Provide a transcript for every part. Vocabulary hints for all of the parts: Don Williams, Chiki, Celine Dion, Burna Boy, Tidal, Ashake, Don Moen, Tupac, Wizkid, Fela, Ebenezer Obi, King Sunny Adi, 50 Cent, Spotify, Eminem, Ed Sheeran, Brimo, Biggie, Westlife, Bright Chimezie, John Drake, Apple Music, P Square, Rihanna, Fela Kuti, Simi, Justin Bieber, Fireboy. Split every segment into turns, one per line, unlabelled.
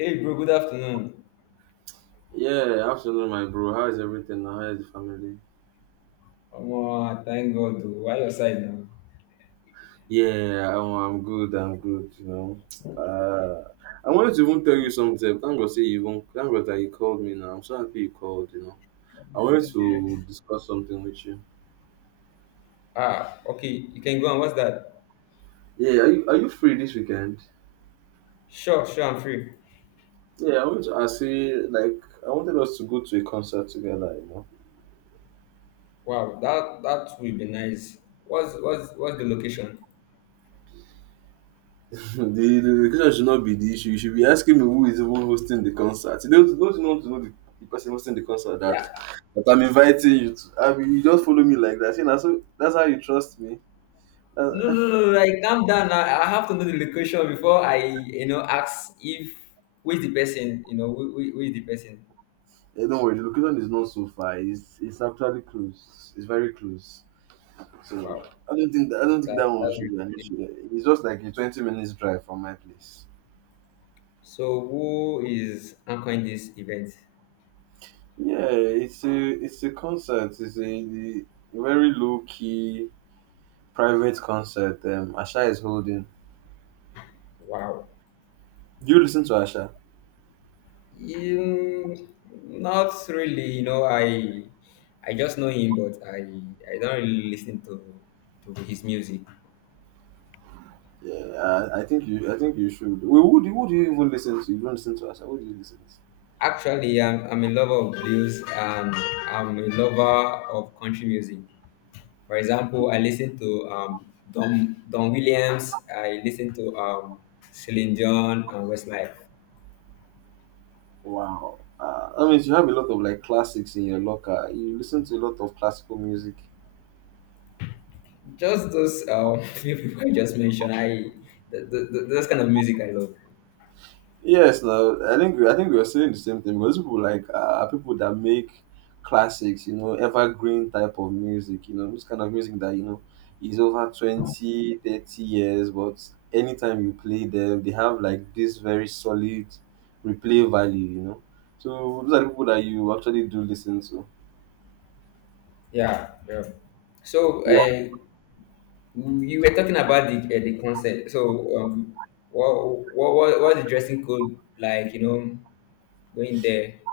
Hey bro, good afternoon.
Yeah, afternoon, my bro. How is everything now? How is the family?
Omo, thank God. Oh. Why your side now?
Yeah, I'm good. I'm good. You know, uh, I wanted to even tell you something. Thank God, say you even thank God that you called me. Now I'm so happy you called. You know, I wanted to discuss something with you.
Ah, okay. You can go on. What's that?
Yeah, are you free this weekend?
Sure, sure. I'm free.
Yeah, I wanted to ask you like I wanted us to go to a concert together. You know.
Wow, that will be nice. What's the location?
The, the question should not be the issue. You should be asking me who is even hosting the concert. You Don't you want to know the person hosting the concert
Yeah.
that I'm inviting you to. I mean, you just follow me like that, you know, so that's how you trust me.
No,
That,
no, no. no, Like calm down. I have to know the location before I, you know, ask if who is the person. You know who is the person.
yeah, don't worry, the location is not so far. It's actually close. It's very close. So
Wow,
I don't think that
that
one
that's
should
really
be an
good.
issue. It's just like a 20 minutes drive from my place.
So who is anchoring this event?
Yeah, it's a concert. It's a very low key private concert. Asha is holding.
Wow.
Do you listen to Asha?
Um, Not really. You know, I just know him, but I don't really listen to his music.
Yeah, I think you. I think you should. Wait, who do you even listen to? You don't listen to Asha. Who do you listen to?
Actually, I'm a lover of blues, and I'm a lover of country music. For example, I listen to Don Williams. I listen to Celine Dion and Westlife.
Wow. I mean, you have a lot of like classics in your locker. You listen to a lot of classical music.
Just those few people I just mentioned. I th th th those kind of music I love.
Yes, no, I think we are saying the same thing because people like people that make classics, you know, evergreen type of music, you know, this kind of music that you know is over 20, 30 years, but anytime you play them, they have like this very solid replay value, you know. So those are the people that you actually do listen to.
Yeah, yeah. So, uh, You were talking about the concert. What what's the dressing code like? You know, going there.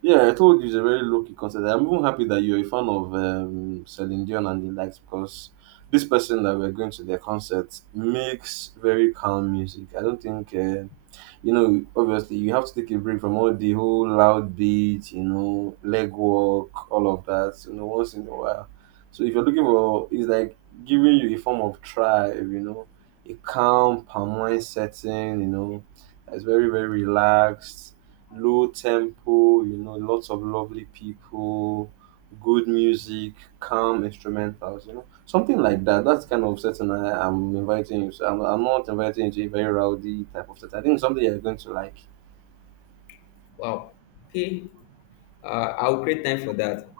Yeah, I told you it's a very low key concert. I'm even happy that you're a fan of Celine Dion and the likes because this person that we're going to their concert makes very calm music. I don't think you know, obviously you have to take a break from all the whole loud beat, you know, leg work, all of that, you know, once in a while. So if you're looking for, it's like giving you a form of tribe, you know, a calm, palm setting, you know, that's very, very relaxed, low tempo, you know, lots of lovely people, good music, calm instrumentals, you know. Something like that. That's the kind of setting I'm inviting you. So I'm not inviting you to a very rowdy type of setting. I think something you're going to like.
Wow. Okay. I'll create time for that.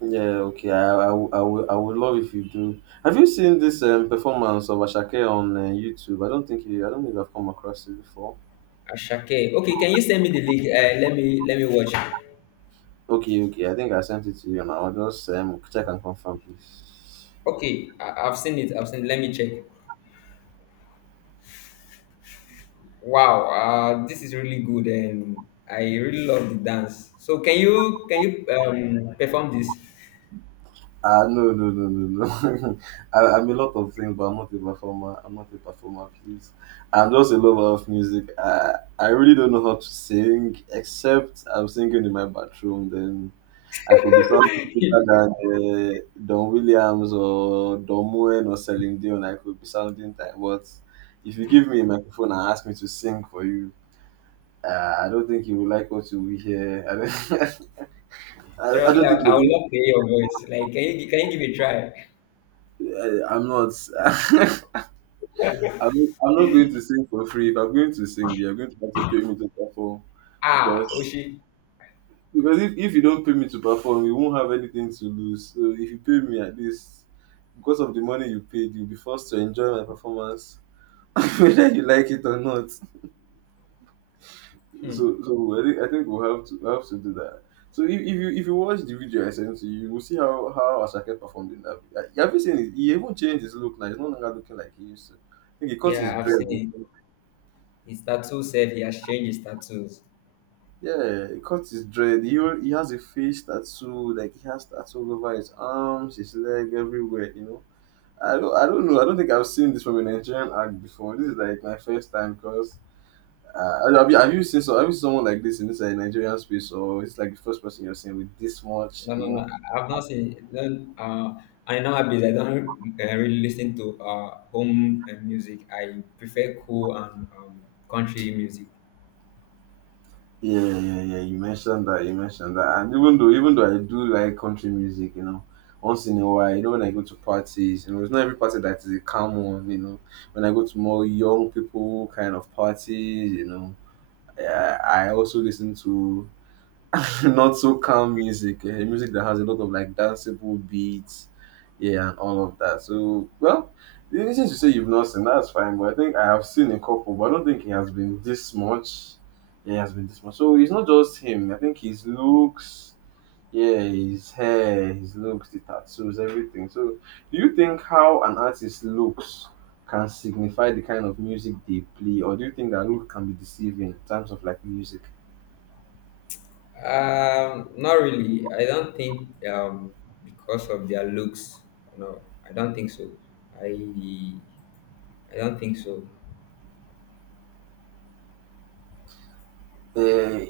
Yeah, okay. I would love if you do. Have you seen this performance of Ashake on YouTube? I don't think I've come across it before.
Ashake. Okay. Can you send me the link? Let me watch.
Okay, okay. I think I sent it to you now. I'll just check and confirm, please.
Okay. I've seen it. I've seen. Let me check. Wow. This is really good, and I really love the dance. So, can you perform this?
Ah, no, no, no, no, no. I'm a lot of things, but I'm not a performer. I'm not a performer, please. I'm just a lover of music. I really don't know how to sing, except I'm singing in my bathroom. Then I could be something better than Don Williams or Don Moen or Celine Dion. I could be sounding like, but if you give me a microphone and ask me to sing for you, I don't think you will like what you will hear. I don't, I
Seriously,
don't think you
I would
will.
love to hear your voice. Like, can you can you give it a try?
I'm not. I'm not going to sing for free. If I'm going to sing, you're going to have to pay me to perform
Ah,
because
Oshi.
if you don't pay me to perform, you won't have anything to lose. So if you pay me at least because of the money you paid, you'll be forced to enjoy my performance, whether you like it or not.
Hmm.
So I think we'll have to do that. So if you watch the video I sent to you, you will see how Ashake performed in that video. Have you seen it? He even changed his look now. He's no longer looking like he used to. I think he cut his
Yeah, I've
dread.
seen it. His tattoo — said he has changed his tattoos.
Yeah, he cuts his dread. He has a face tattoo, like he has tattoo all over his arms, his leg, everywhere. You know, I don't know. I don't think I've seen this from a Nigerian act before. This is like my first time because have you seen someone like this in this like Nigerian space, or it's like the first person you're seeing with this much,
No,
you
no, no.
know.
I've not seen it. Then, I know Abiz. I don't really listen to home music. I prefer cool and country music.
Yeah, yeah, yeah. You mentioned that. You mentioned that. And even though I do like country music, you know, once in a while, you know, when I go to parties, you know, it's not every party that is a calm one, you know. When I go to more young people kind of parties, you know, I also listen to not so calm music, music that has a lot of like danceable beats, yeah, and all of that. So, well, the reason you say you've not seen that's fine, but I think I have seen a couple, but I don't think he has been this much. Yeah, he has been this much. So it's not just him. I think his looks, yeah, his hair, his looks, the tattoos, everything. So, do you think how an artist looks can signify the kind of music they play, or do you think that look can be deceiving in terms of like music?
Not really. I don't think because of their looks. No, I don't think so. I I don't think so.
Uh,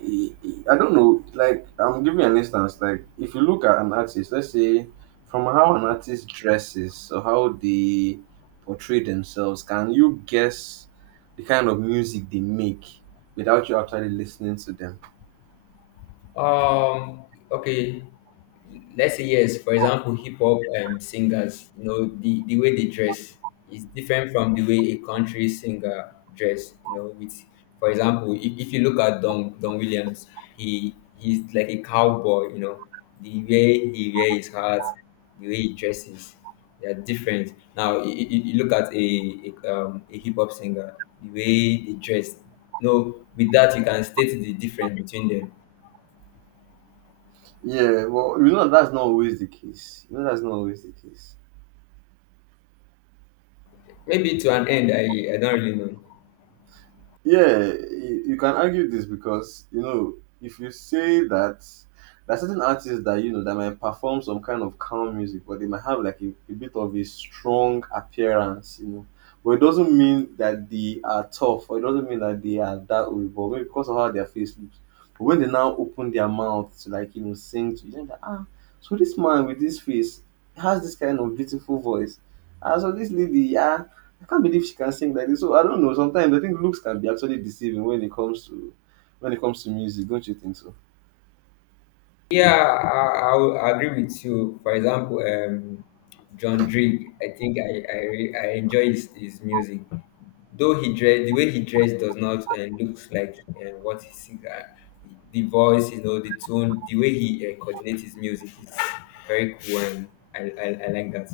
I don't know. Like, I'm giving an instance. Like, if you look at an artist, let's say from how an artist dresses or how they portray themselves, can you guess the kind of music they make without you actually listening to them?
Um, okay, let's say yes. For example, hip hop singers, you know, the way they dress is different from the way a country singer dress. You know, with, for example, if you look at Don Williams, he's like a cowboy. You know, the way he wears his hat, the way he dresses, they are different. Now, you look at a hip hop singer, the way they dress. You know, with that you can state the difference between them.
Yeah, well, you know that's not always the case. You know that's not always the case.
Maybe to an end, I don't really know.
Yeah, you can argue this because you know if you say that there are certain artists that you know that might perform some kind of calm music, but they might have like a bit of a strong appearance, you know. But it doesn't mean that they are tough, or it doesn't mean that they are that way, but maybe because of how their face looks. But when they now open their mouth to like you know sing to you, then ah, so this man with this face has this kind of beautiful voice. And so this lady, yeah, I can't believe she can sing like this. So I don't know. Sometimes I think looks can be actually deceiving when it comes to music. Don't you think so?
Yeah, I will agree with you. For example, John Drake, I think I enjoy his music. Though he dress, the way he dressed does not looks like what he sings. The voice, you know, the tone, the way he coordinates his music is very cool, and I like that.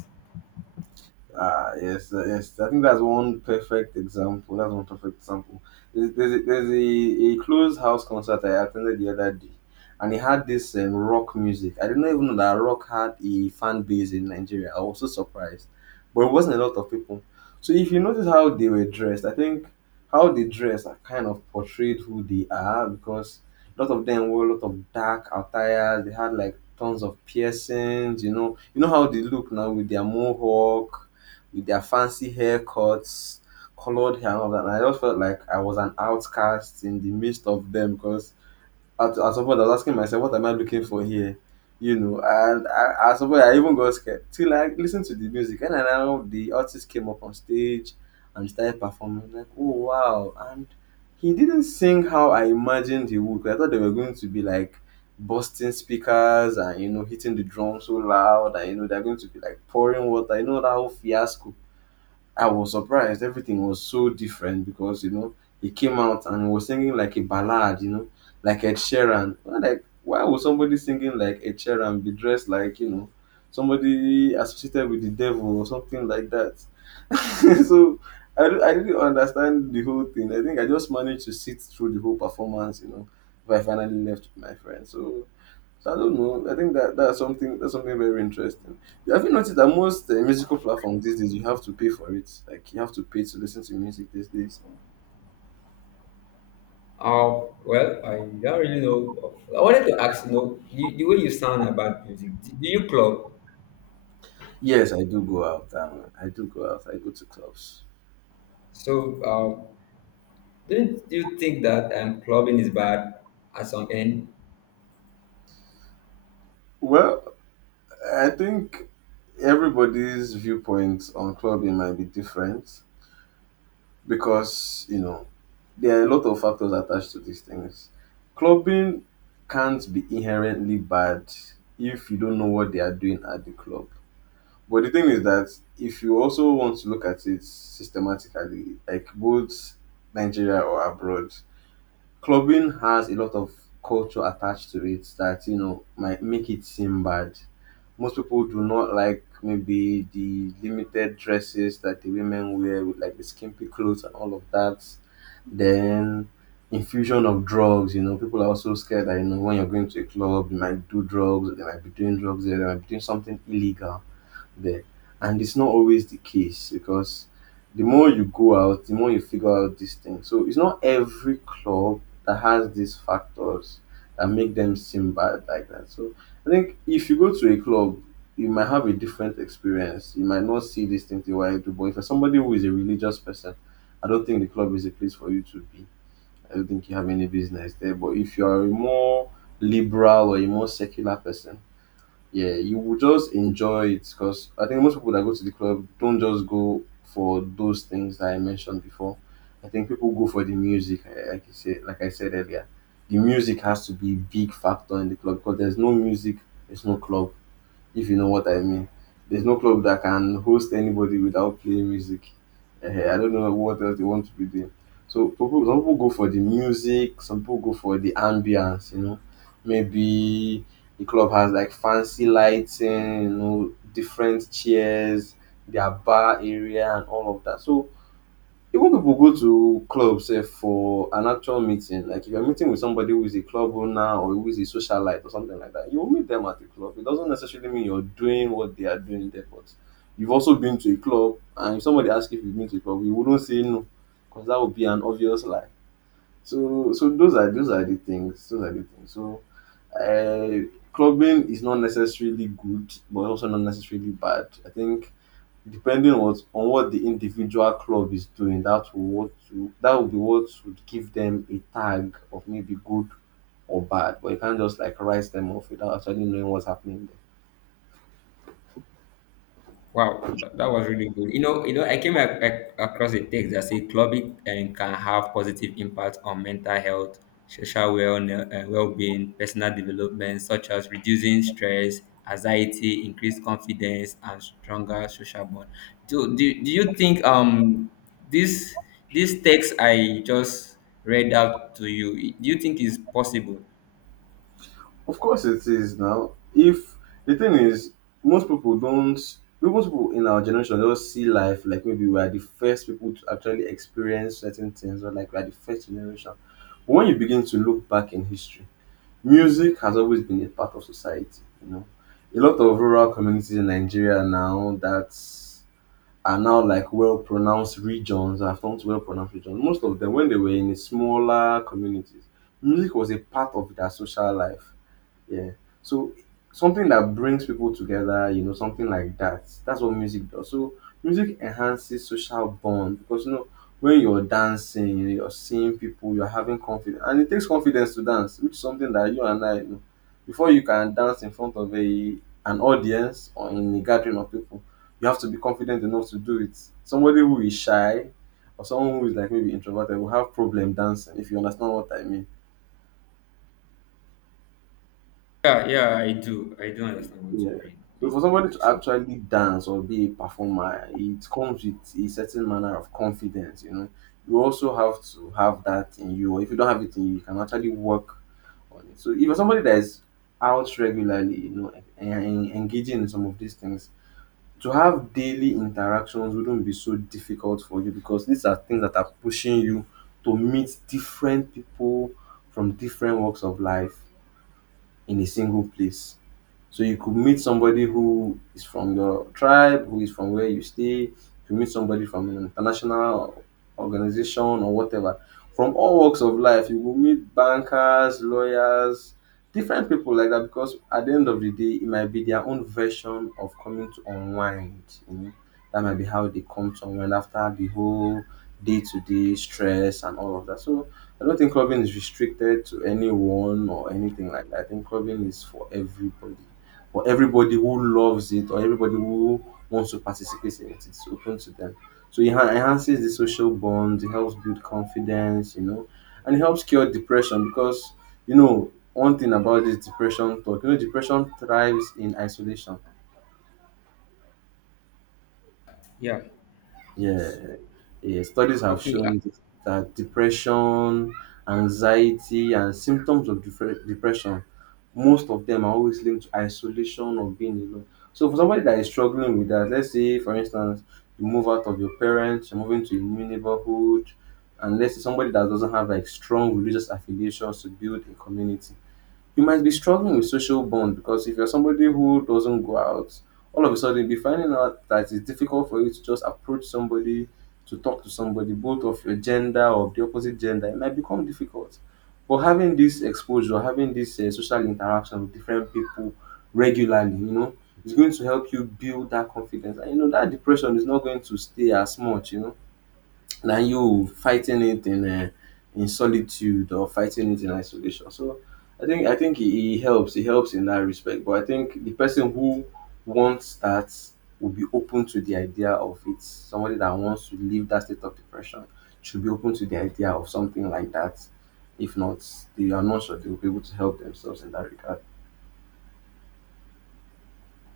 Ah, yes, yes. I think that's one perfect example. That's one perfect example. There's a closed house concert I attended the other day, and it had this rock music. I didn't even know that rock had a fan base in Nigeria. I was so surprised, but it wasn't a lot of people. So if you notice how they were dressed, I think how they dress are kind of portrayed who they are because a lot of them wore a lot of dark attires. They had like tons of piercings. You know how they look now with their mohawk with their fancy haircuts, colored hair, and all that. And I just felt like I was an outcast in the midst of them because at some point I was asking myself, what am I looking for here? You know, and at some point I even got scared till I listened to the music. And now the artist came up on stage and started performing. Like, oh wow! And he didn't sing how I imagined he would. 'Cause I thought they were going to be like busting speakers and you know hitting the drum so loud and you know they're going to be like pouring water. You know that whole fiasco, I was surprised. Everything was so different because you know he came out and was singing like a ballad, you know, like Ed Sheeran. I'm like, why would somebody singing like Ed Sheeran be dressed like you know somebody associated with the devil or something like that? so I didn't understand the whole thing. I think I just managed to sit through the whole performance, you know. But I finally left with my friend. So I don't know. I think that that's something very interesting. Have you noticed that most musical platforms these days you have to pay for it? Like you have to pay to listen to music these days.
Oh well, I don't really know. I wanted to ask, you know, you, the way you sound about music, do you club?
Yes, I do go out. I do go out. I go to clubs.
So, um, Didn't you think that clubbing is bad at some end?
Well, I think everybody's viewpoint on clubbing might be different because you know there are a lot of factors attached to these things. Clubbing can't be inherently bad if you don't know what they are doing at the club. But the thing is that if you also want to look at it systematically, like both Nigeria or abroad, clubbing has a lot of culture attached to it that you know might make it seem bad. Most people do not like maybe the limited dresses that the women wear with like the skimpy clothes and all of that. Then infusion of drugs, you know, people are also scared that you know when you're going to a club, you might do drugs, they might be doing drugs there, they might be doing something illegal there. And it's not always the case because the more you go out, the more you figure out these things. So it's not every club that has these factors that make them seem bad like that. So I think if you go to a club, you might have a different experience. You might not see these things the way I do. But if you're somebody who is a religious person, I don't think the club is a place for you to be. I don't think you have any business there. But if you are a more liberal or a more secular person, yeah, you will just enjoy it because I think most people that go to the club don't just go for those things that I mentioned before. I think people go for the music, eh, like you said, like I said earlier. The music has to be a big factor in the club because there's no music, there's no club if you know what I mean. There's no club that can host anybody without playing music. Eh, I don't know what else they want to be doing. So people, some people go for the music, some people go for the ambience, you know. Maybe the club has like fancy lighting, you know, different chairs, their bar area and all of that. So even people go to club sef for an actual meeting. Like if you're meeting with somebody who is a club owner or who is a socialite or something like that, you will meet them at the club. It doesn't necessarily mean you're doing what they are doing there, but you've also been to a club, and if somebody asks you if you've been to a club, you wouldn't say no, because that would be an obvious lie. So those are the things. Those are the things. So, clubbing is not necessarily good, but also not necessarily bad. I think depending on what the individual club is doing, that will what to, that would be what would give them a tag of maybe good or bad. But you can't just like write them off without actually knowing what's happening there.
Wow, that was really good. You know, I came across a text that said clubbing can have positive impact on mental health, social well-being, personal development, such as reducing stress, anxiety, increased confidence, and stronger social bond. Do you think this this text I just read out to you, do you think is possible?
Of course, it is now. If the thing is, most people don't. Most people in our generation just see life like maybe we are the first people to actually experience certain things, or like we are the first generation. But when you begin to look back in history, music has always been a part of society, you know. A lot of rural communities in Nigeria now that are now like well pronounced regions, have come to well pronounced regions. Most of them, when they were in smaller communities, music was a part of their social life. Yeah. So something that brings people together, you know, something like that. That's what music does. So music enhances social bond because you know when you're dancing, you know, you're seeing people, you're having confidence, and it takes confidence to dance, which is something that you and I you know. Before you can dance in front of a an audience or in a gathering of people, you have to be confident enough to do it. Somebody who is shy or someone who is like maybe introverted will have problem dancing if you understand what I mean.
Yeah, yeah, I do. I do understand what you
Yeah.
mean.
So for somebody to
So,
actually dance or be a performer, it comes with a certain manner of confidence, you know. You also have to have that in you, or if you don't have it in you, you can actually work on it. So if you're somebody that is out regularly, you know, and engaging in some of these things, to have daily interactions wouldn't be so difficult for you because these are things that are pushing you to meet different people from different walks of life in a single place. So you could meet somebody who is from your tribe, who is from where you stay, you meet somebody from an international organization or whatever. From all walks of life, you will meet bankers, lawyers, different people like that because at the end of the day, it might be their own version of coming to unwind. You know? That might be how they come to unwind after the whole day to day stress and all of that. So I don't think clubbing is restricted to anyone or anything like that. I think clubbing is for everybody or everybody who loves it or everybody who wants to participate in it. It's open to them. So it enhances the social bond, it helps build confidence, you know, and it helps cure depression because, you know, one thing about this depression talk, you know, depression thrives in isolation.
yeah.
Yeah,
S-.
yeah. Studies have
Okay. Uh,
shown this- that depression, anxiety, and symptoms of depression, most of them are always linked to isolation or being alone. So, for somebody that is struggling with that, let's say, for instance, you move out of your parents, you're moving to a new neighborhood, and let's say somebody that doesn't have like strong religious affiliations to build a community you might be struggling with social bond because if you're somebody who doesn't go out, all of a sudden you'll be finding out that it's difficult for you to just approach somebody, to talk to somebody, both of your gender or of the opposite gender. It might become difficult. But having this exposure, having this social interaction with different people regularly, you know, is going to help you build that confidence. And you know, that depression is not going to stay as much, you know than you fighting it in solitude or fighting it in isolation. So I think it, it helps. It helps in that respect. But I think the person who wants that will be open to the idea of it. Somebody that wants to leave that state of depression should be open to the idea of something like that. If not, they are not sure they will be able to help themselves in that regard.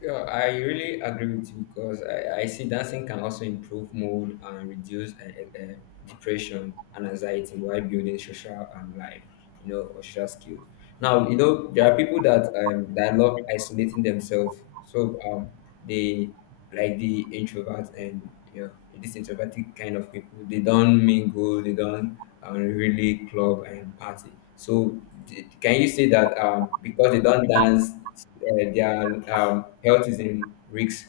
yeah, I really agree with you, because I see dancing can also improve mood and reduce depression and anxiety while building social and life, you know, or social skills. Now, you know, there are people that that love isolating themselves. So, they like the introverts and yeah, this introverted kind of people. They don't mingle, they don't really club and party. So can you say that because they don't dance, their health is in risk?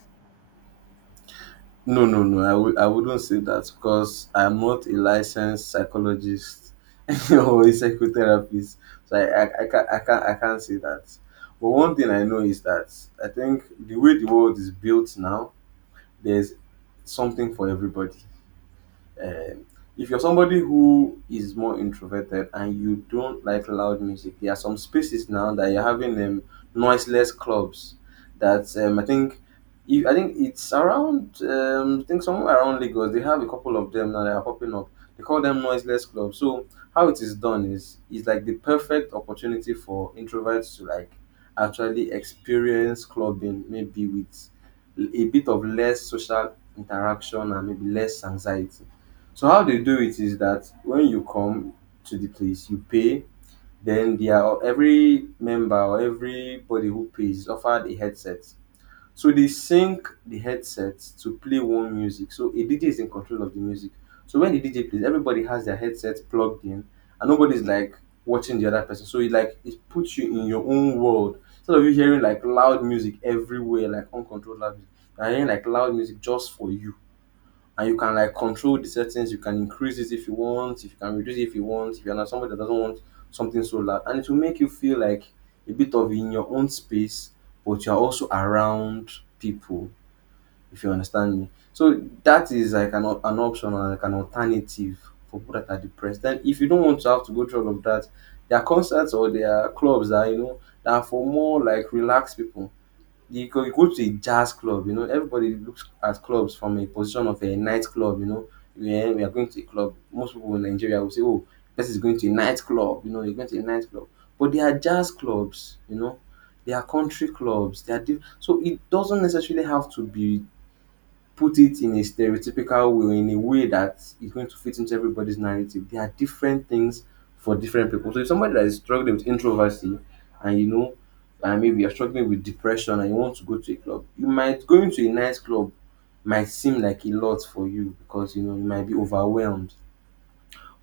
No, no, no. I wouldn't say that because I'm not a licensed psychologist or a psychotherapist, so I can't I can't say that. But one thing I know is that I think the way the world is built now, there's something for everybody. Um, if you're somebody who is more introverted and you don't like loud music, there are some spaces now that you're having noiseless clubs. That I think, if, I think it's around, I think somewhere around Lagos, they have a couple of them now that are popping up. They call them noiseless clubs. So how it is done is like the perfect opportunity for introverts to like actually experience clubbing, maybe with a bit of less social interaction and maybe less anxiety. So how they do it is that when you come to the place, you pay. Then they are every member or everybody who pays is offered a headset. So they sync the headset to play one music. So a DJ is in control of the music. So when the DJ plays, everybody has their headset plugged in, and nobody's like watching the other person. So it like it puts you in your own world. Instead of you hearing like loud music everywhere, like uncontrolled loud music, you're hearing like loud music just for you and you can like control the settings. You can increase it if you want, if you can reduce it if you want, if you're not somebody that doesn't want something so loud. And it will make you feel like a bit of in your own space, but you're also around people, if you understand me. So that is like an option or like an alternative for people that are depressed. Then if you don't want to have to go through all of that, there are concerts or there are clubs that you know that are for more like relaxed people. You go to a jazz club, you know, everybody looks at clubs from a position of a nightclub, you know. Yeah, we are going to a club. Most people in Nigeria will say, "Oh, person is going to a nightclub," you know, you're going to a nightclub. But they are jazz clubs, you know, they are country clubs, so it doesn't necessarily have to be put it in a stereotypical way, in a way that is going to fit into everybody's narrative. There are different things for different people. So if somebody that is struggling with introversy and you know, and maybe you're struggling with depression and you want to go to a club, you might going to a nice club might seem like a lot for you because you know you might be overwhelmed.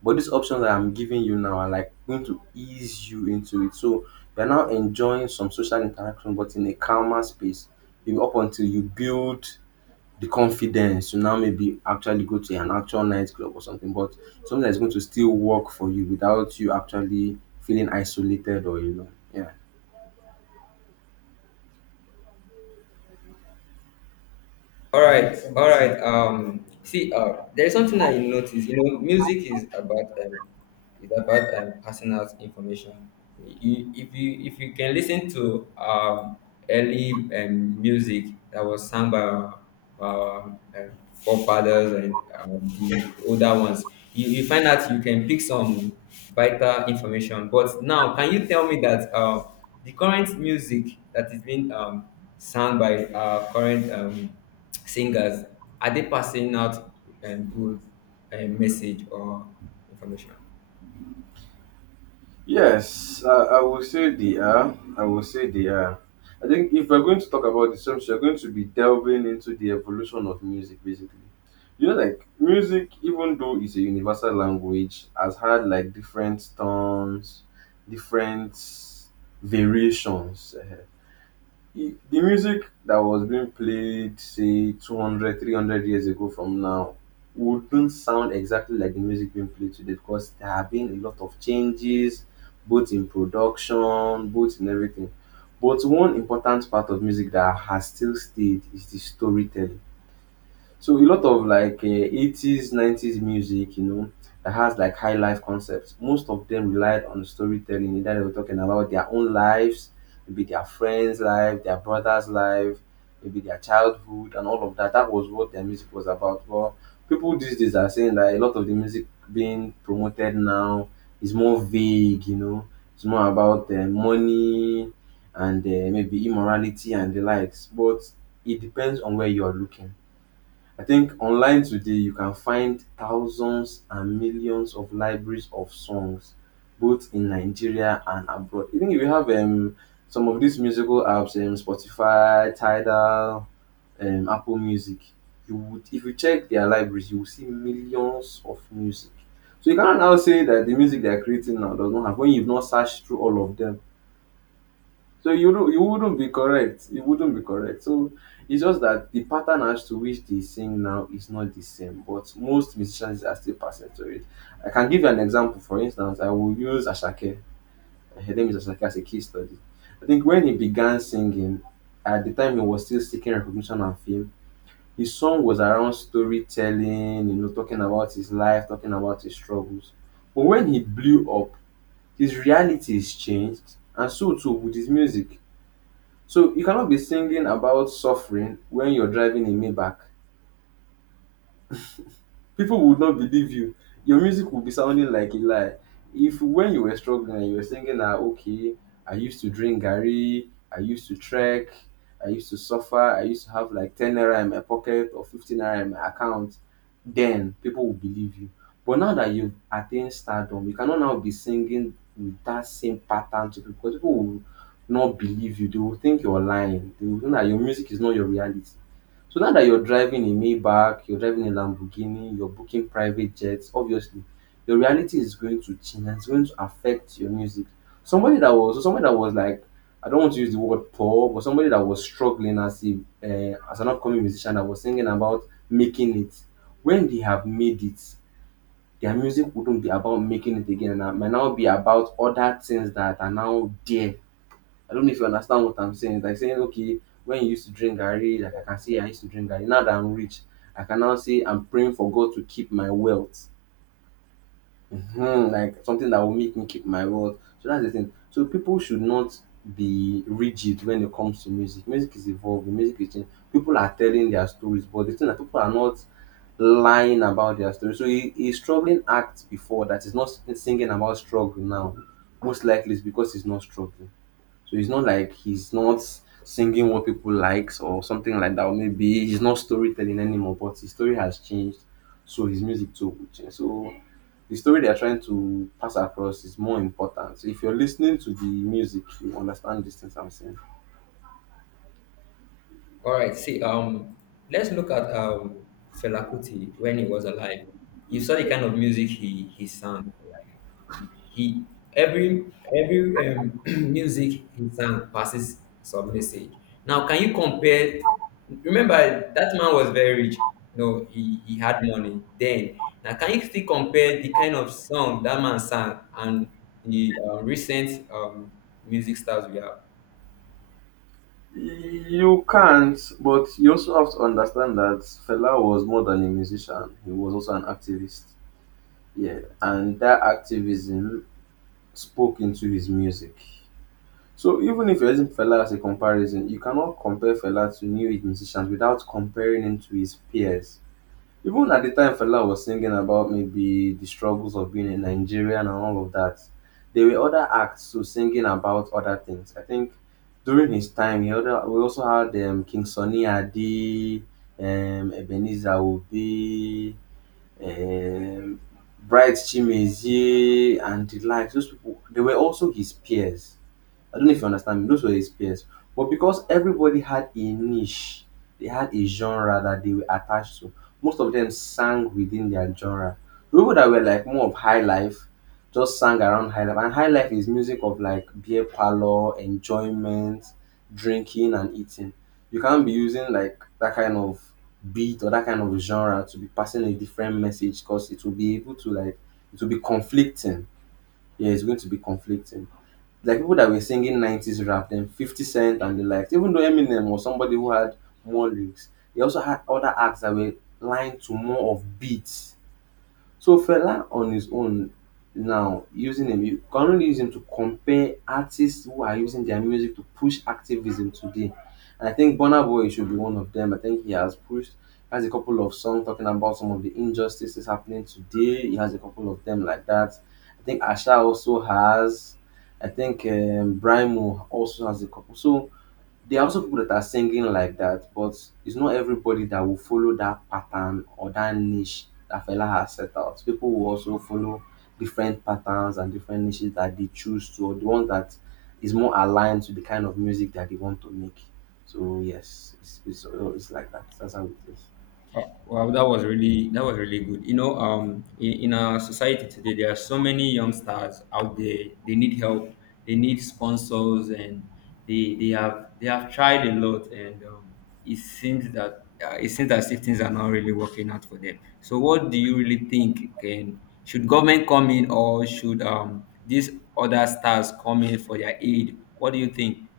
But these options that I'm giving you now are like going to ease you into it. So you're now enjoying some social interaction but in a calmer space. Maybe up until you build the confidence to now maybe actually go to an actual nightclub or something, but something that's going to still work for you without you actually feeling isolated or alone. Yeah.
All right, all right. See, there's something I noticed. You know, music is about personal information. You, if you can listen to early music that was sung by our, forefathers, and the older ones, you find out you can pick some vital information. But now, can you tell me that the current music that is being sung by our current singers, are they passing out good message or information?
Yes, I will say they are. I will say they are. I think if we're going to talk about this, we are going to be delving into the evolution of music, basically. You know, like music, even though it's a universal language, has had like different tones, different variations. The music that was being played say 200, 300 years ago from now wouldn't sound exactly like the music being played today because there have been a lot of changes, both in production, both in everything. But one important part of music that has still stayed is the storytelling. So a lot of like 80s, 90s music, you know, that has like high life concepts. Most of them relied on storytelling. Either they were talking about their own lives, maybe their friends' life, their brother's life, maybe their childhood, and all of that. That was what their music was about. Well, people these days are saying that a lot of the music being promoted now is more vague, you know, it's more about money and maybe immorality and the likes. But it depends on where you are looking. I think online today you can find thousands and millions of libraries of songs, both in Nigeria and abroad. Even if you have some of these musical apps, Spotify, Tidal, Apple Music, you would, if you check their libraries, you will see millions of music. So you cannot now say that the music they are creating now does not have when you've not searched through all of them. So you wouldn't be correct. It wouldn't be correct. So it's just that the pattern as to which they sing now is not the same, but most musicians are still passing to it. I can give you an example. For instance, I will use Ashake. Her name is Ashake, as a case study. I think when he began singing, at the time he was still seeking recognition and fame, his song was around storytelling, you know, talking about his life, talking about his struggles. But when he blew up, his realities changed, and so too with his music. So you cannot be singing about suffering when you're driving a Maybach. People would not believe you. Your music would be sounding like a lie. If when you were struggling, you were singing, ah, okay, I used to drink Gary, I used to trek, I used to suffer, I used to have like 10 naira in my pocket or 15 naira in my account, then people will believe you. But now that you've attained stardom, you cannot now be singing with that same pattern to people, because people will not believe you. They will think you're lying. They will think that your music is not your reality. So now that you're driving a Maybach, you're driving a Lamborghini, you're booking private jets, obviously your reality is going to change and it's going to affect your music. Somebody that was like, I don't want to use the word poor, but somebody that was struggling as a as an upcoming musician that was singing about making it. When they have made it, their music wouldn't be about making it again. And it might now be about other things that are now there. I don't know if you understand what I'm saying. It's like saying, okay, when you used to drink Gary, like I can say I used to drink Gary. Now that I'm rich, I can now say I'm praying for God to keep my wealth. Mhm. Like something that will make me keep my wealth. So that's the thing. So people should not be rigid when it comes to music. Music is evolving, music is changing. People are telling their stories, but the thing that people are not lying about their story. So a struggling act before that is not singing about struggle now. Most likely it's because he's not struggling. So it's not like he's not singing what people likes or something like that. Or maybe he's not storytelling anymore, but his story has changed. So his music too will change. So the story they're trying to pass across is more important. So if you're listening to the music, you understand these things I'm saying.
All right. See, let's look at Fela Kuti when he was alive. You saw the kind of music he sang. Like, he every music he sang passes some message. Now, can you compare? Remember that man was very rich. No, he had money then. Now, can you still compare the kind of song that man sang and the recent music stars we have?
You can't, but you also have to understand that Fela was more than a musician. He was also an activist. Yeah. And that activism spoke into his music. So even if you're using Fela as a comparison, you cannot compare Fela to new age musicians without comparing him to his peers. Even at the time Fela was singing about maybe the struggles of being a Nigerian and all of that, there were other acts who singing about other things. I think during his time, we also had King Sunny Adi, Ebenezer Obi, um, Bright Chimezie, and the like. Those people, they were also his peers. I don't know if you understand me. Those were his peers. But because everybody had a niche, they had a genre that they were attached to. Most of them sang within their genre. The people that were like more of high life just sang around high life. And high life is music of like beer parlor, enjoyment, drinking and eating. You can't be using like that kind of beat or that kind of genre to be passing a different message, because it will be able to like it will be conflicting. Yeah, it's going to be conflicting. Like people that were singing 90s rap, then 50 Cent and the likes, even though Eminem was somebody who had more lyrics, he also had other acts that were lined to more of beats. So Fela on his own, now using him, you can only use him to compare artists who are using their music to push activism today. And I think Burna Boy should be one of them. I think he has pushed, has a couple of songs talking about some of the injustices happening today. He has a couple of them like that. I think Asha also has. I think Brimo also has a couple. So there are also people that are singing like that, but it's not everybody that will follow that pattern or that niche that fella has set out. People will also follow different patterns and different niches that they choose to, or the one that is more aligned to the kind of music that they want to make. So yes, it's it's like that. That's how it is.
Wow, that was really good. You know, in our society today, there are so many youngsters out there. They need help. They need sponsors, and they have tried a lot, and it seems that it seems as if things are not really working out for them. So, what do you really think? Can Should government come in, or should these other stars come in for their aid? What do you think?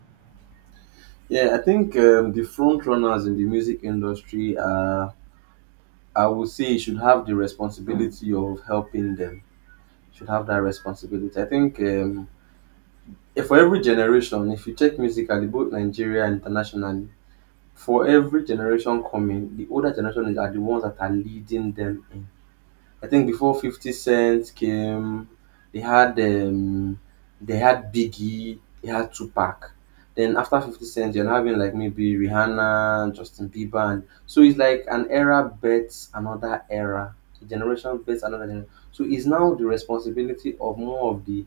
Yeah, I think the front runners in the music industry, I would say, should have the responsibility of helping them. Should have that responsibility. I think for every generation, if you check musically, both Nigeria and internationally, for every generation coming, the older generation is are the ones that are leading them in. I think before 50 Cent came, they had Biggie, they had Tupac. Then after 50 Cent, you're having like maybe Rihanna, Justin Bieber. And so it's like an era bets another era, a generation bets another generation. So it's now the responsibility of more of the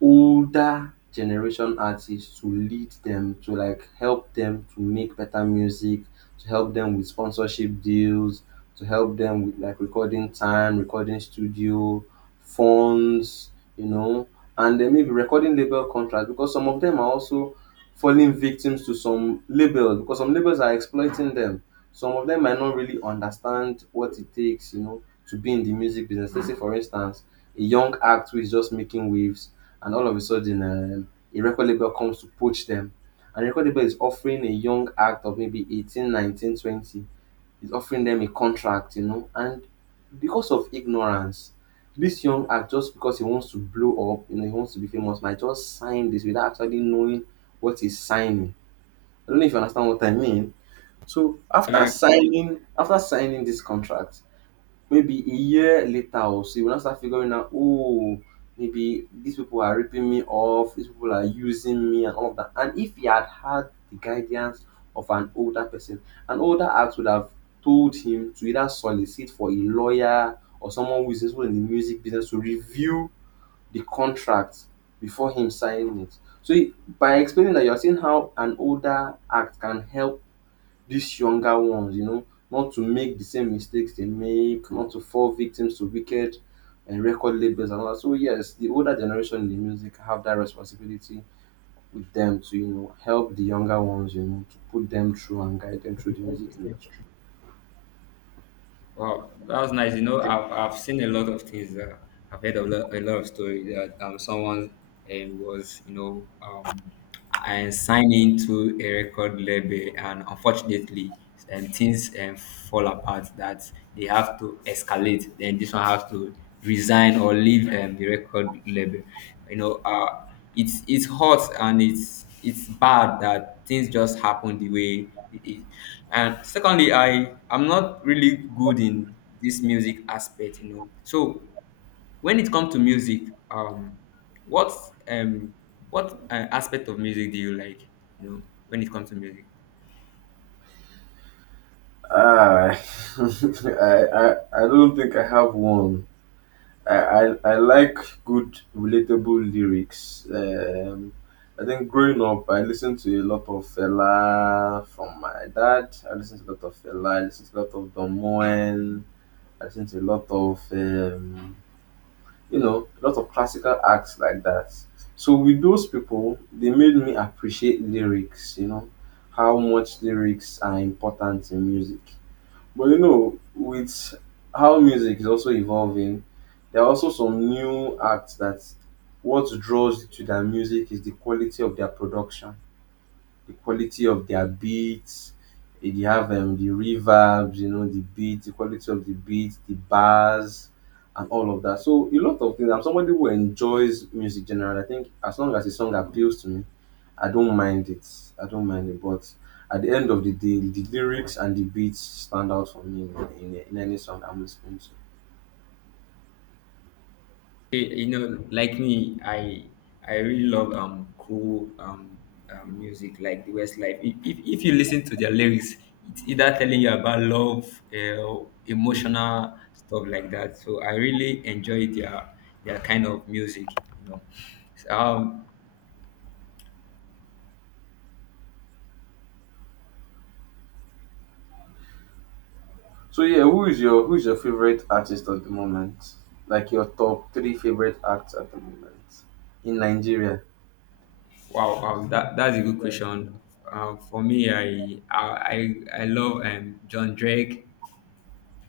older generation artists to lead them, to like help them to make better music, to help them with sponsorship deals, to help them with like recording time, recording studio funds, you know. And then maybe recording label contracts, because some of them are also falling victims to some labels, because some labels are exploiting them. Some of them might not really understand what it takes, you know, to be in the music business. Let's say for instance a young act who is just making waves, and all of a sudden a record label comes to poach them, and the record label is offering a young act of maybe 18, 19, 20, is offering them a contract, you know. And because of ignorance, this young act, just because he wants to blow up, you know, he wants to be famous, might just sign this without actually knowing what he's signing. I don't know if you understand what I mean. So after
Yeah.
signing, after signing this contract, maybe a year later or so, you will now start figuring out, oh, maybe these people are ripping me off, these people are using me, and all of that. And if he had had the guidance of an older person, an older act would have told him to either solicit for a lawyer or someone who is also in the music business to review the contract before him signing it. So by explaining that, you're seeing how an older act can help these younger ones, you know, not to make the same mistakes they make, not to fall victims to wicked and record labels and all that. So yes, the older generation in the music have that responsibility with them to, you know, help the younger ones, you know, to put them through and guide them through the music industry.
Wow, that was nice. You know, I've seen a lot of things. I've heard a lot of stories, that someone was, you know, and signed into a record label, and unfortunately, things fall apart, that they have to escalate. Then this one has to resign or leave the record label. You know, it's hot, and it's bad that things just happen the way it is. And secondly, I'm not really good in this music aspect, you know. So when it comes to music, what um what aspect of music do you like? You know, when it comes to music.
Ah, I don't think I have one. I like good, relatable lyrics. I think growing up, I listened to a lot of Fela from my dad. I listened to a lot of Fela. I listened to a lot of Don Moen. I listened to a lot of, you know, a lot of classical acts like that. So with those people, they made me appreciate lyrics, you know, how much lyrics are important in music. But you know, with how music is also evolving, there are also some new acts that what draws you to their music is the quality of their production, the quality of their beats. They have the reverbs, you know, the beat, the quality of the beat, the bars, and all of that. So a lot of things. I'm somebody who enjoys music generally. I think as long as the song appeals to me, I don't mind it. I don't mind it. But at the end of the day, the lyrics and the beats stand out for me in, in any song I'm listening to.
Hey, you know, like me, I really love cool music, like the Westlife. If you listen to their lyrics, it's either telling you about love, emotional stuff like that. So I really enjoy their kind of music. You know. So, um,
So yeah, who is your favorite artist at the moment? Like your top three favorite acts at the moment in Nigeria?
wow, that's a good question. For me, I love John Drake,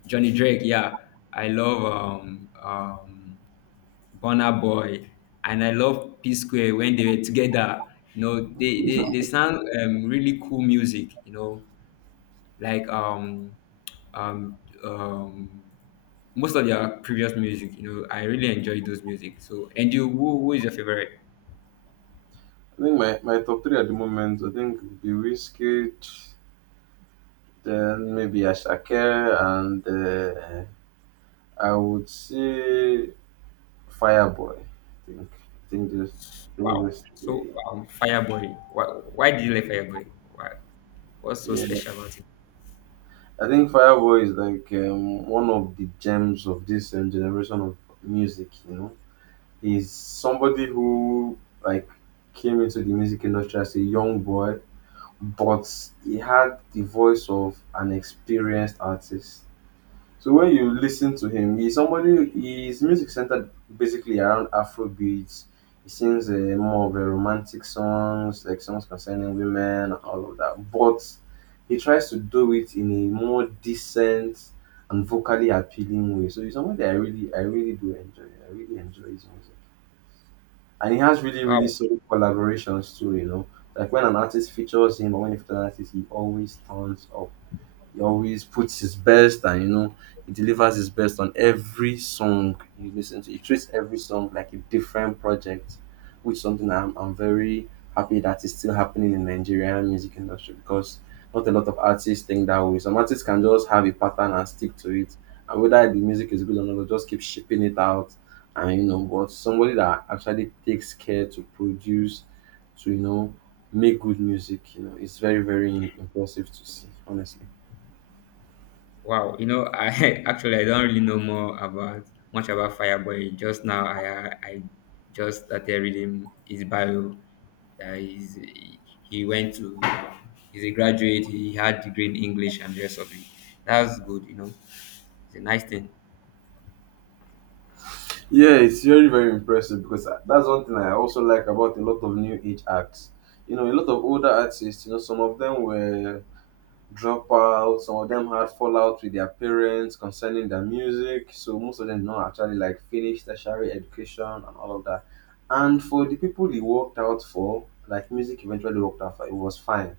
Johnny Drake. Yeah, I love Burna Boy, and I love P Square when they were together. You know, they sound really cool music. You know, like um um most of their previous music. You know, I really enjoy those music. So, and you, who is your favorite?
I think my, my top three at the moment, I think would be Wizkid, then maybe Ashake, and I would say Fireboy. I think I think this I think
Wow.
this
So,
three.
Fireboy. Why do you like Fireboy? Why, what's so
Yeah,
special about it?
I think Fireboy is like one of the gems of this generation of music. You know, he's somebody who like came into the music industry as a young boy, but he had the voice of an experienced artist. So when you listen to him, he's somebody, his music centered basically around Afro beats. He sings more of a romantic songs, like songs concerning women and all of that. But he tries to do it in a more decent and vocally appealing way. So he's somebody I really do enjoy. I really enjoy his music, and he has really, really
Wow.
solid collaborations too. You know, like when an artist features him, or when he features an artist, he always turns up. He always puts his best, and you know he delivers his best on every song you listen to. He treats every song like a different project, which is something I'm very happy that is still happening in Nigerian music industry, because not a lot of artists think that way. Some artists can just have a pattern and stick to it, and whether the music is good or not, they'll just keep shipping it out. And you know, but somebody that actually takes care to produce, to you know, make good music, you know, it's very impressive to see, honestly.
Wow, you know, I actually I don't really know more about much about Fireboy. Just now, I just started reading his bio. That is, he went to he's a graduate. He had degree in English and the rest of it. That's good, you know. It's a nice thing.
Yeah, it's very, very impressive because that's one thing I also like about a lot of new age acts. You know, a lot of older artists, you know, some of them were dropouts, some of them had fallout with their parents concerning their music. So most of them did not actually like finish tertiary education and all of that. And for the people he worked out for, like music eventually worked out for, it was fine.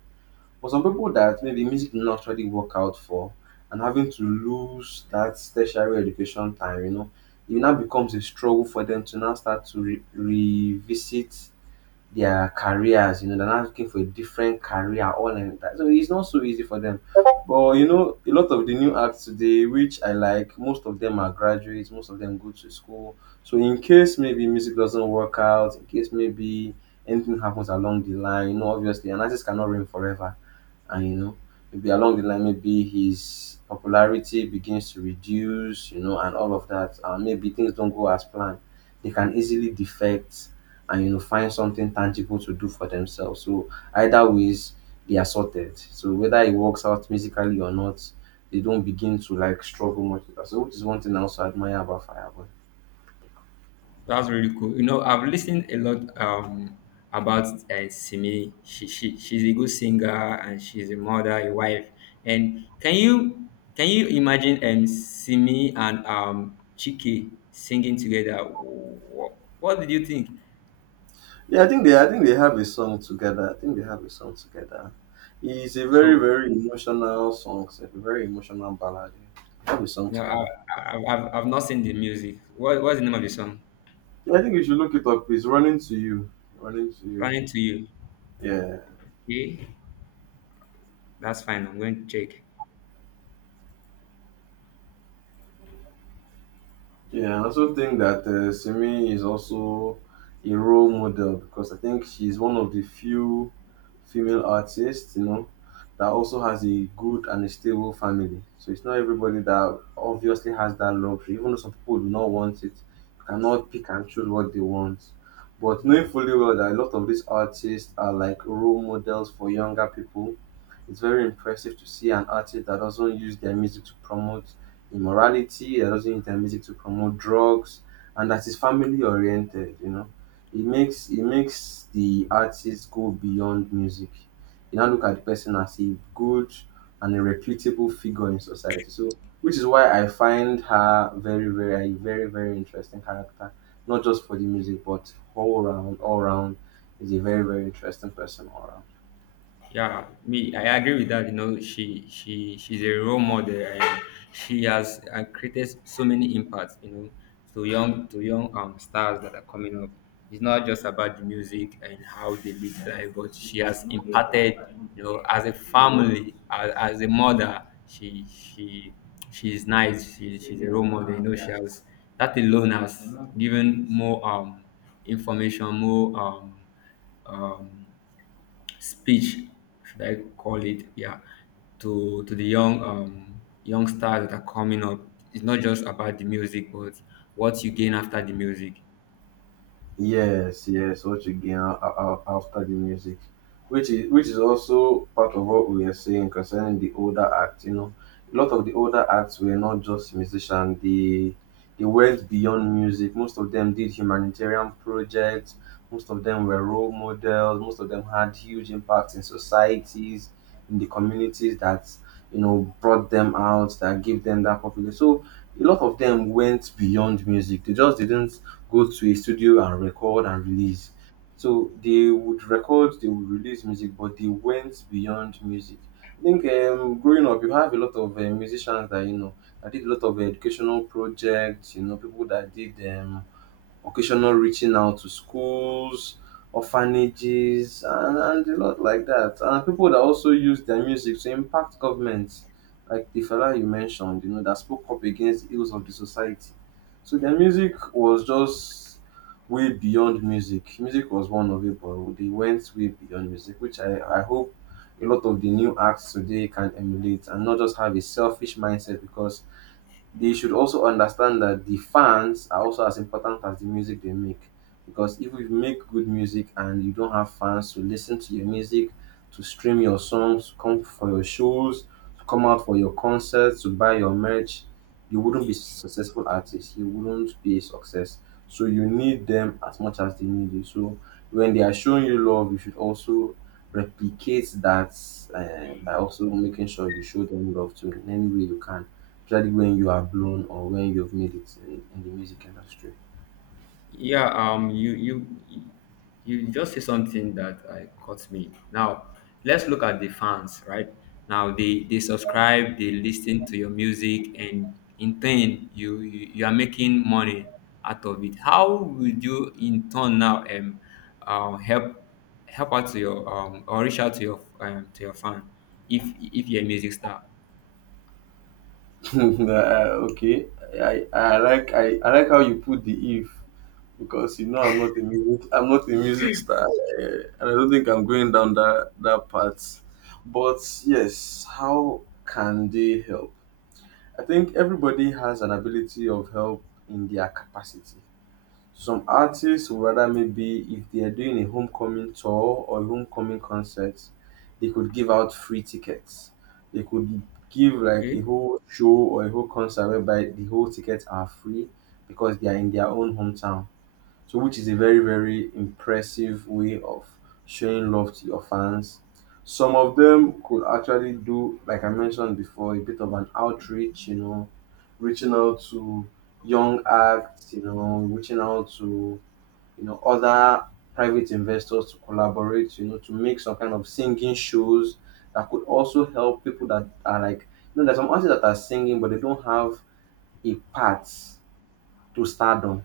For some people that maybe music did not actually work out for, and having to lose that tertiary education time, you know, it now becomes a struggle for them to now start to revisit their careers, you know, they're not looking for a different career all and that. So it's not so easy for them. But you know, a lot of the new acts today, which I like, most of them are graduates, most of them go to school. So in case maybe music doesn't work out, in case maybe anything happens along the line, you know, obviously an artist cannot reign forever. And you know, maybe along the line, maybe his popularity begins to reduce, you know, and all of that. Maybe things don't go as planned. They can easily defect and you know find something tangible to do for themselves. So either ways they are sorted. So whether it works out musically or not, they don't begin to like struggle much with that. So which is one thing I also admire about Fireboy.
That's really cool. You know, I've listened a lot about Simi. She's a good singer, and she's a mother, a wife. And can you imagine Simi and Chiki singing together? What did you think?
Yeah, I think they have a song together. I think they have a song together. It's a very,
So
very emotional song. It's a very emotional ballad. They have a song
no,
together.
I've not seen the music. What what's the name of the song?
Yeah, I think you should look it up. It's Running to You. Running to You.
Running to you.
Yeah.
Okay, that's fine. I'm going to check.
Yeah, I also think that Simi is also a role model, because I think she's one of the few female artists, you know, that also has a good and a stable family. So it's not everybody that obviously has that luxury, even though some people do not want it. You cannot pick and choose what they want. But knowing fully well that a lot of these artists are like role models for younger people, it's very impressive to see an artist that doesn't use their music to promote immorality, they're also using their music to promote drugs, and that is family oriented, you know. It makes, it makes the artist go beyond music. You now look at the person as a good and a reputable figure in society. So which is why I find her very, very, a very, very interesting character. Not just for the music, but all round is a very, very interesting person all round.
Yeah, me, I agree with that. You know, she's a role model, and she has created so many impacts. You know, to young, stars that are coming up. It's not just about the music and how they live life, but she has imparted. You know, as a family, as a mother, she she's nice. She's a role model. You know, she has that alone has given more information, more um speech, should I call it? Yeah. To the young young stars that are coming up, it's not just about the music, but what you gain after the music.
Yes, yes, watch again. I'll study music, which is also part of what we are saying concerning the older acts. You know, a lot of the older acts were not just musicians; they went beyond music. Most of them did humanitarian projects. Most of them were role models. Most of them had huge impacts in societies, in the communities that you know brought them out, that gave them that popular. So a lot of them went beyond music. They just didn't go to a studio and record and release. So they would record, they would release music, but they went beyond music. I think growing up, you have a lot of musicians that you know that did a lot of educational projects. You know, people that did occasional reaching out to schools, orphanages, and a lot like that. And people that also use their music to impact governments, like the fella you mentioned, you know, that spoke up against the ills of the society. So their music was just way beyond music. Music was one of it, but they went way beyond music, which I hope a lot of the new acts today can emulate and not just have a selfish mindset, because they should also understand that the fans are also as important as the music they make. Because if you make good music and you don't have fans to listen to your music, to stream your songs, to come for your shows, to come out for your concerts, to buy your merch, you wouldn't be a successful artist. You wouldn't be a success. So you need them as much as they need you. So when they are showing you love, you should also replicate that by also making sure you show them love too in any way you can. Especially when you are blown or when you've made it in, the music industry.
Yeah, you you just say something that I caught me. Now, let's look at the fans, right? Now they subscribe, they listen to your music, and in turn, you are making money out of it. How would you in turn now help out to your or reach out to your fan, if you're a music star?
Okay, I like how you put the if because you know I'm not a music star and I don't think I'm going down that path. But yes, how can they help? I think everybody has an ability of help in their capacity. Some artists would rather, maybe if they are doing a homecoming tour or a homecoming concert, they could give out free tickets. They could give like a
Okay.
whole show or a whole concert whereby the whole tickets are free because they are in their own hometown. So, which is a very, very impressive way of showing love to your fans. Some of them could actually do, like I mentioned before, a bit of an outreach, you know, reaching out to young acts, you know, reaching out to, you know, other private investors to collaborate, you know, to make some kind of singing shows that could also help people that are like, you know, there's some artists that are singing, but they don't have a path to stardom.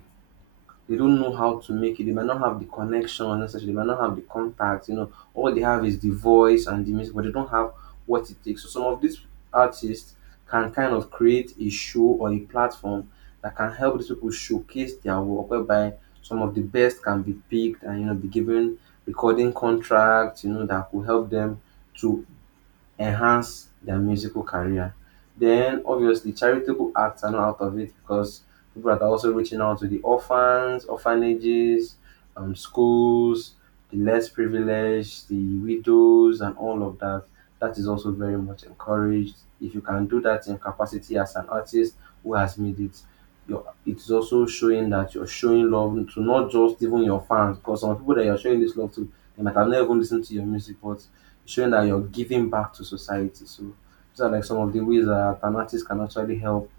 They don't know how to make it. They might not have the connection necessarily. They might not have the contacts. You know, all they have is the voice and the music, but they don't have what it takes. So some of these artists can kind of create a show or a platform that can help these people showcase their work, whereby some of the best can be picked and, you know, be given recording contracts. You know, that will help them to enhance their musical career. Then obviously charitable acts are not out of it because people are also reaching out to the orphans, orphanages, schools, the less privileged, the widows, and all of that. That is also very much encouraged. If you can do that in capacity as an artist who has made it, your it's also showing that you're showing love to not just even your fans, because some people that you're showing this love to, they might have never even listened to your music, but showing that you're giving back to society. So these are like some of the ways that an artist can actually help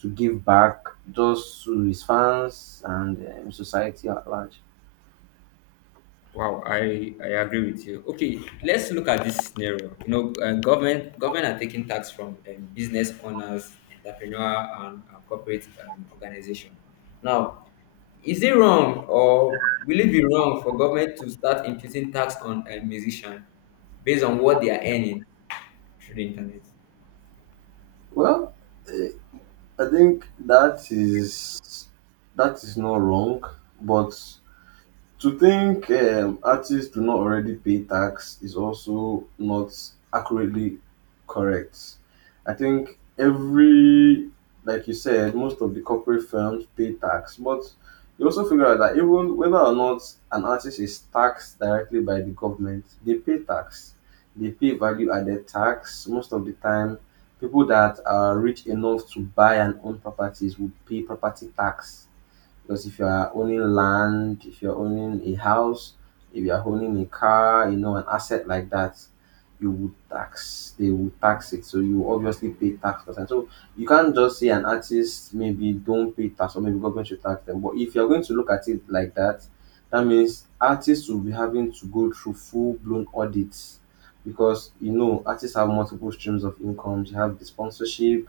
to give back just to his fans and society at large.
Wow, I agree with you. Okay, let's look at this scenario. You know, government are taking tax from business owners, entrepreneur, and corporate organization. Now, is it wrong or will it be wrong for government to start imputing tax on a musician based on what they are earning through the internet?
Well, eh, I think that is not wrong, but to think artists do not already pay tax is also not accurately correct. I think every, like you said, most of the corporate firms pay tax, but you also figure out that even whether or not an artist is taxed directly by the government, they pay tax. They pay value added tax. Most of the time, people that are rich enough to buy and own properties would pay property tax, because if you are owning land, if you're owning a house, if you are owning a car, you know, an asset like that, they will tax it. So you obviously pay tax for that. So you can't just say an artist maybe don't pay tax or maybe government should tax them. But if you're going to look at it like that, that means artists will be having to go through full blown audits, because you know artists have multiple streams of incomes. You have the sponsorship,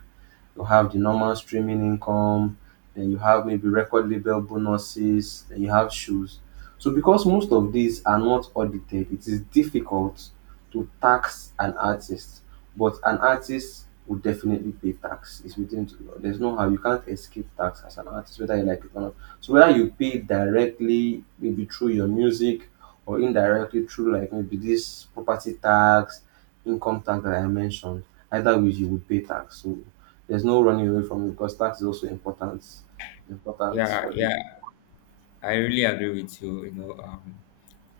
you have the normal streaming income, then you have maybe record label bonuses, then you have shoes. So because most of these are not audited, it is difficult to tax an artist, but an artist will definitely pay tax. It's within the law. There's no how you can't escape tax as an artist, whether you like it or not. So whether you pay directly, maybe through your music, or indirectly through like maybe this property tax, income tax that I mentioned, either way you would pay tax. So there's no running away from it because tax is also important
Yeah,
for the
yeah. I really agree with you. You know,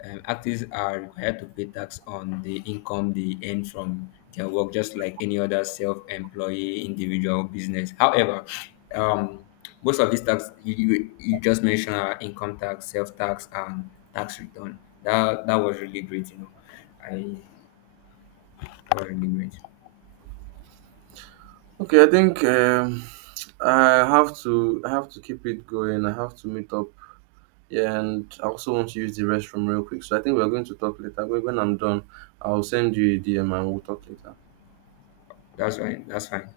artists are required to pay tax on the income they earn from their work, just like any other self-employee individual business. However, um, most of these tax you just mentioned are income tax, self tax, and tax return. That was really great. You know, I, that was really great.
okay I think I have to keep it going. I have to meet up. Yeah, and I also want to use the restroom real quick, so I think we're going to talk later when I'm done. I'll send you a DM and we'll talk later.
That's right. That's fine.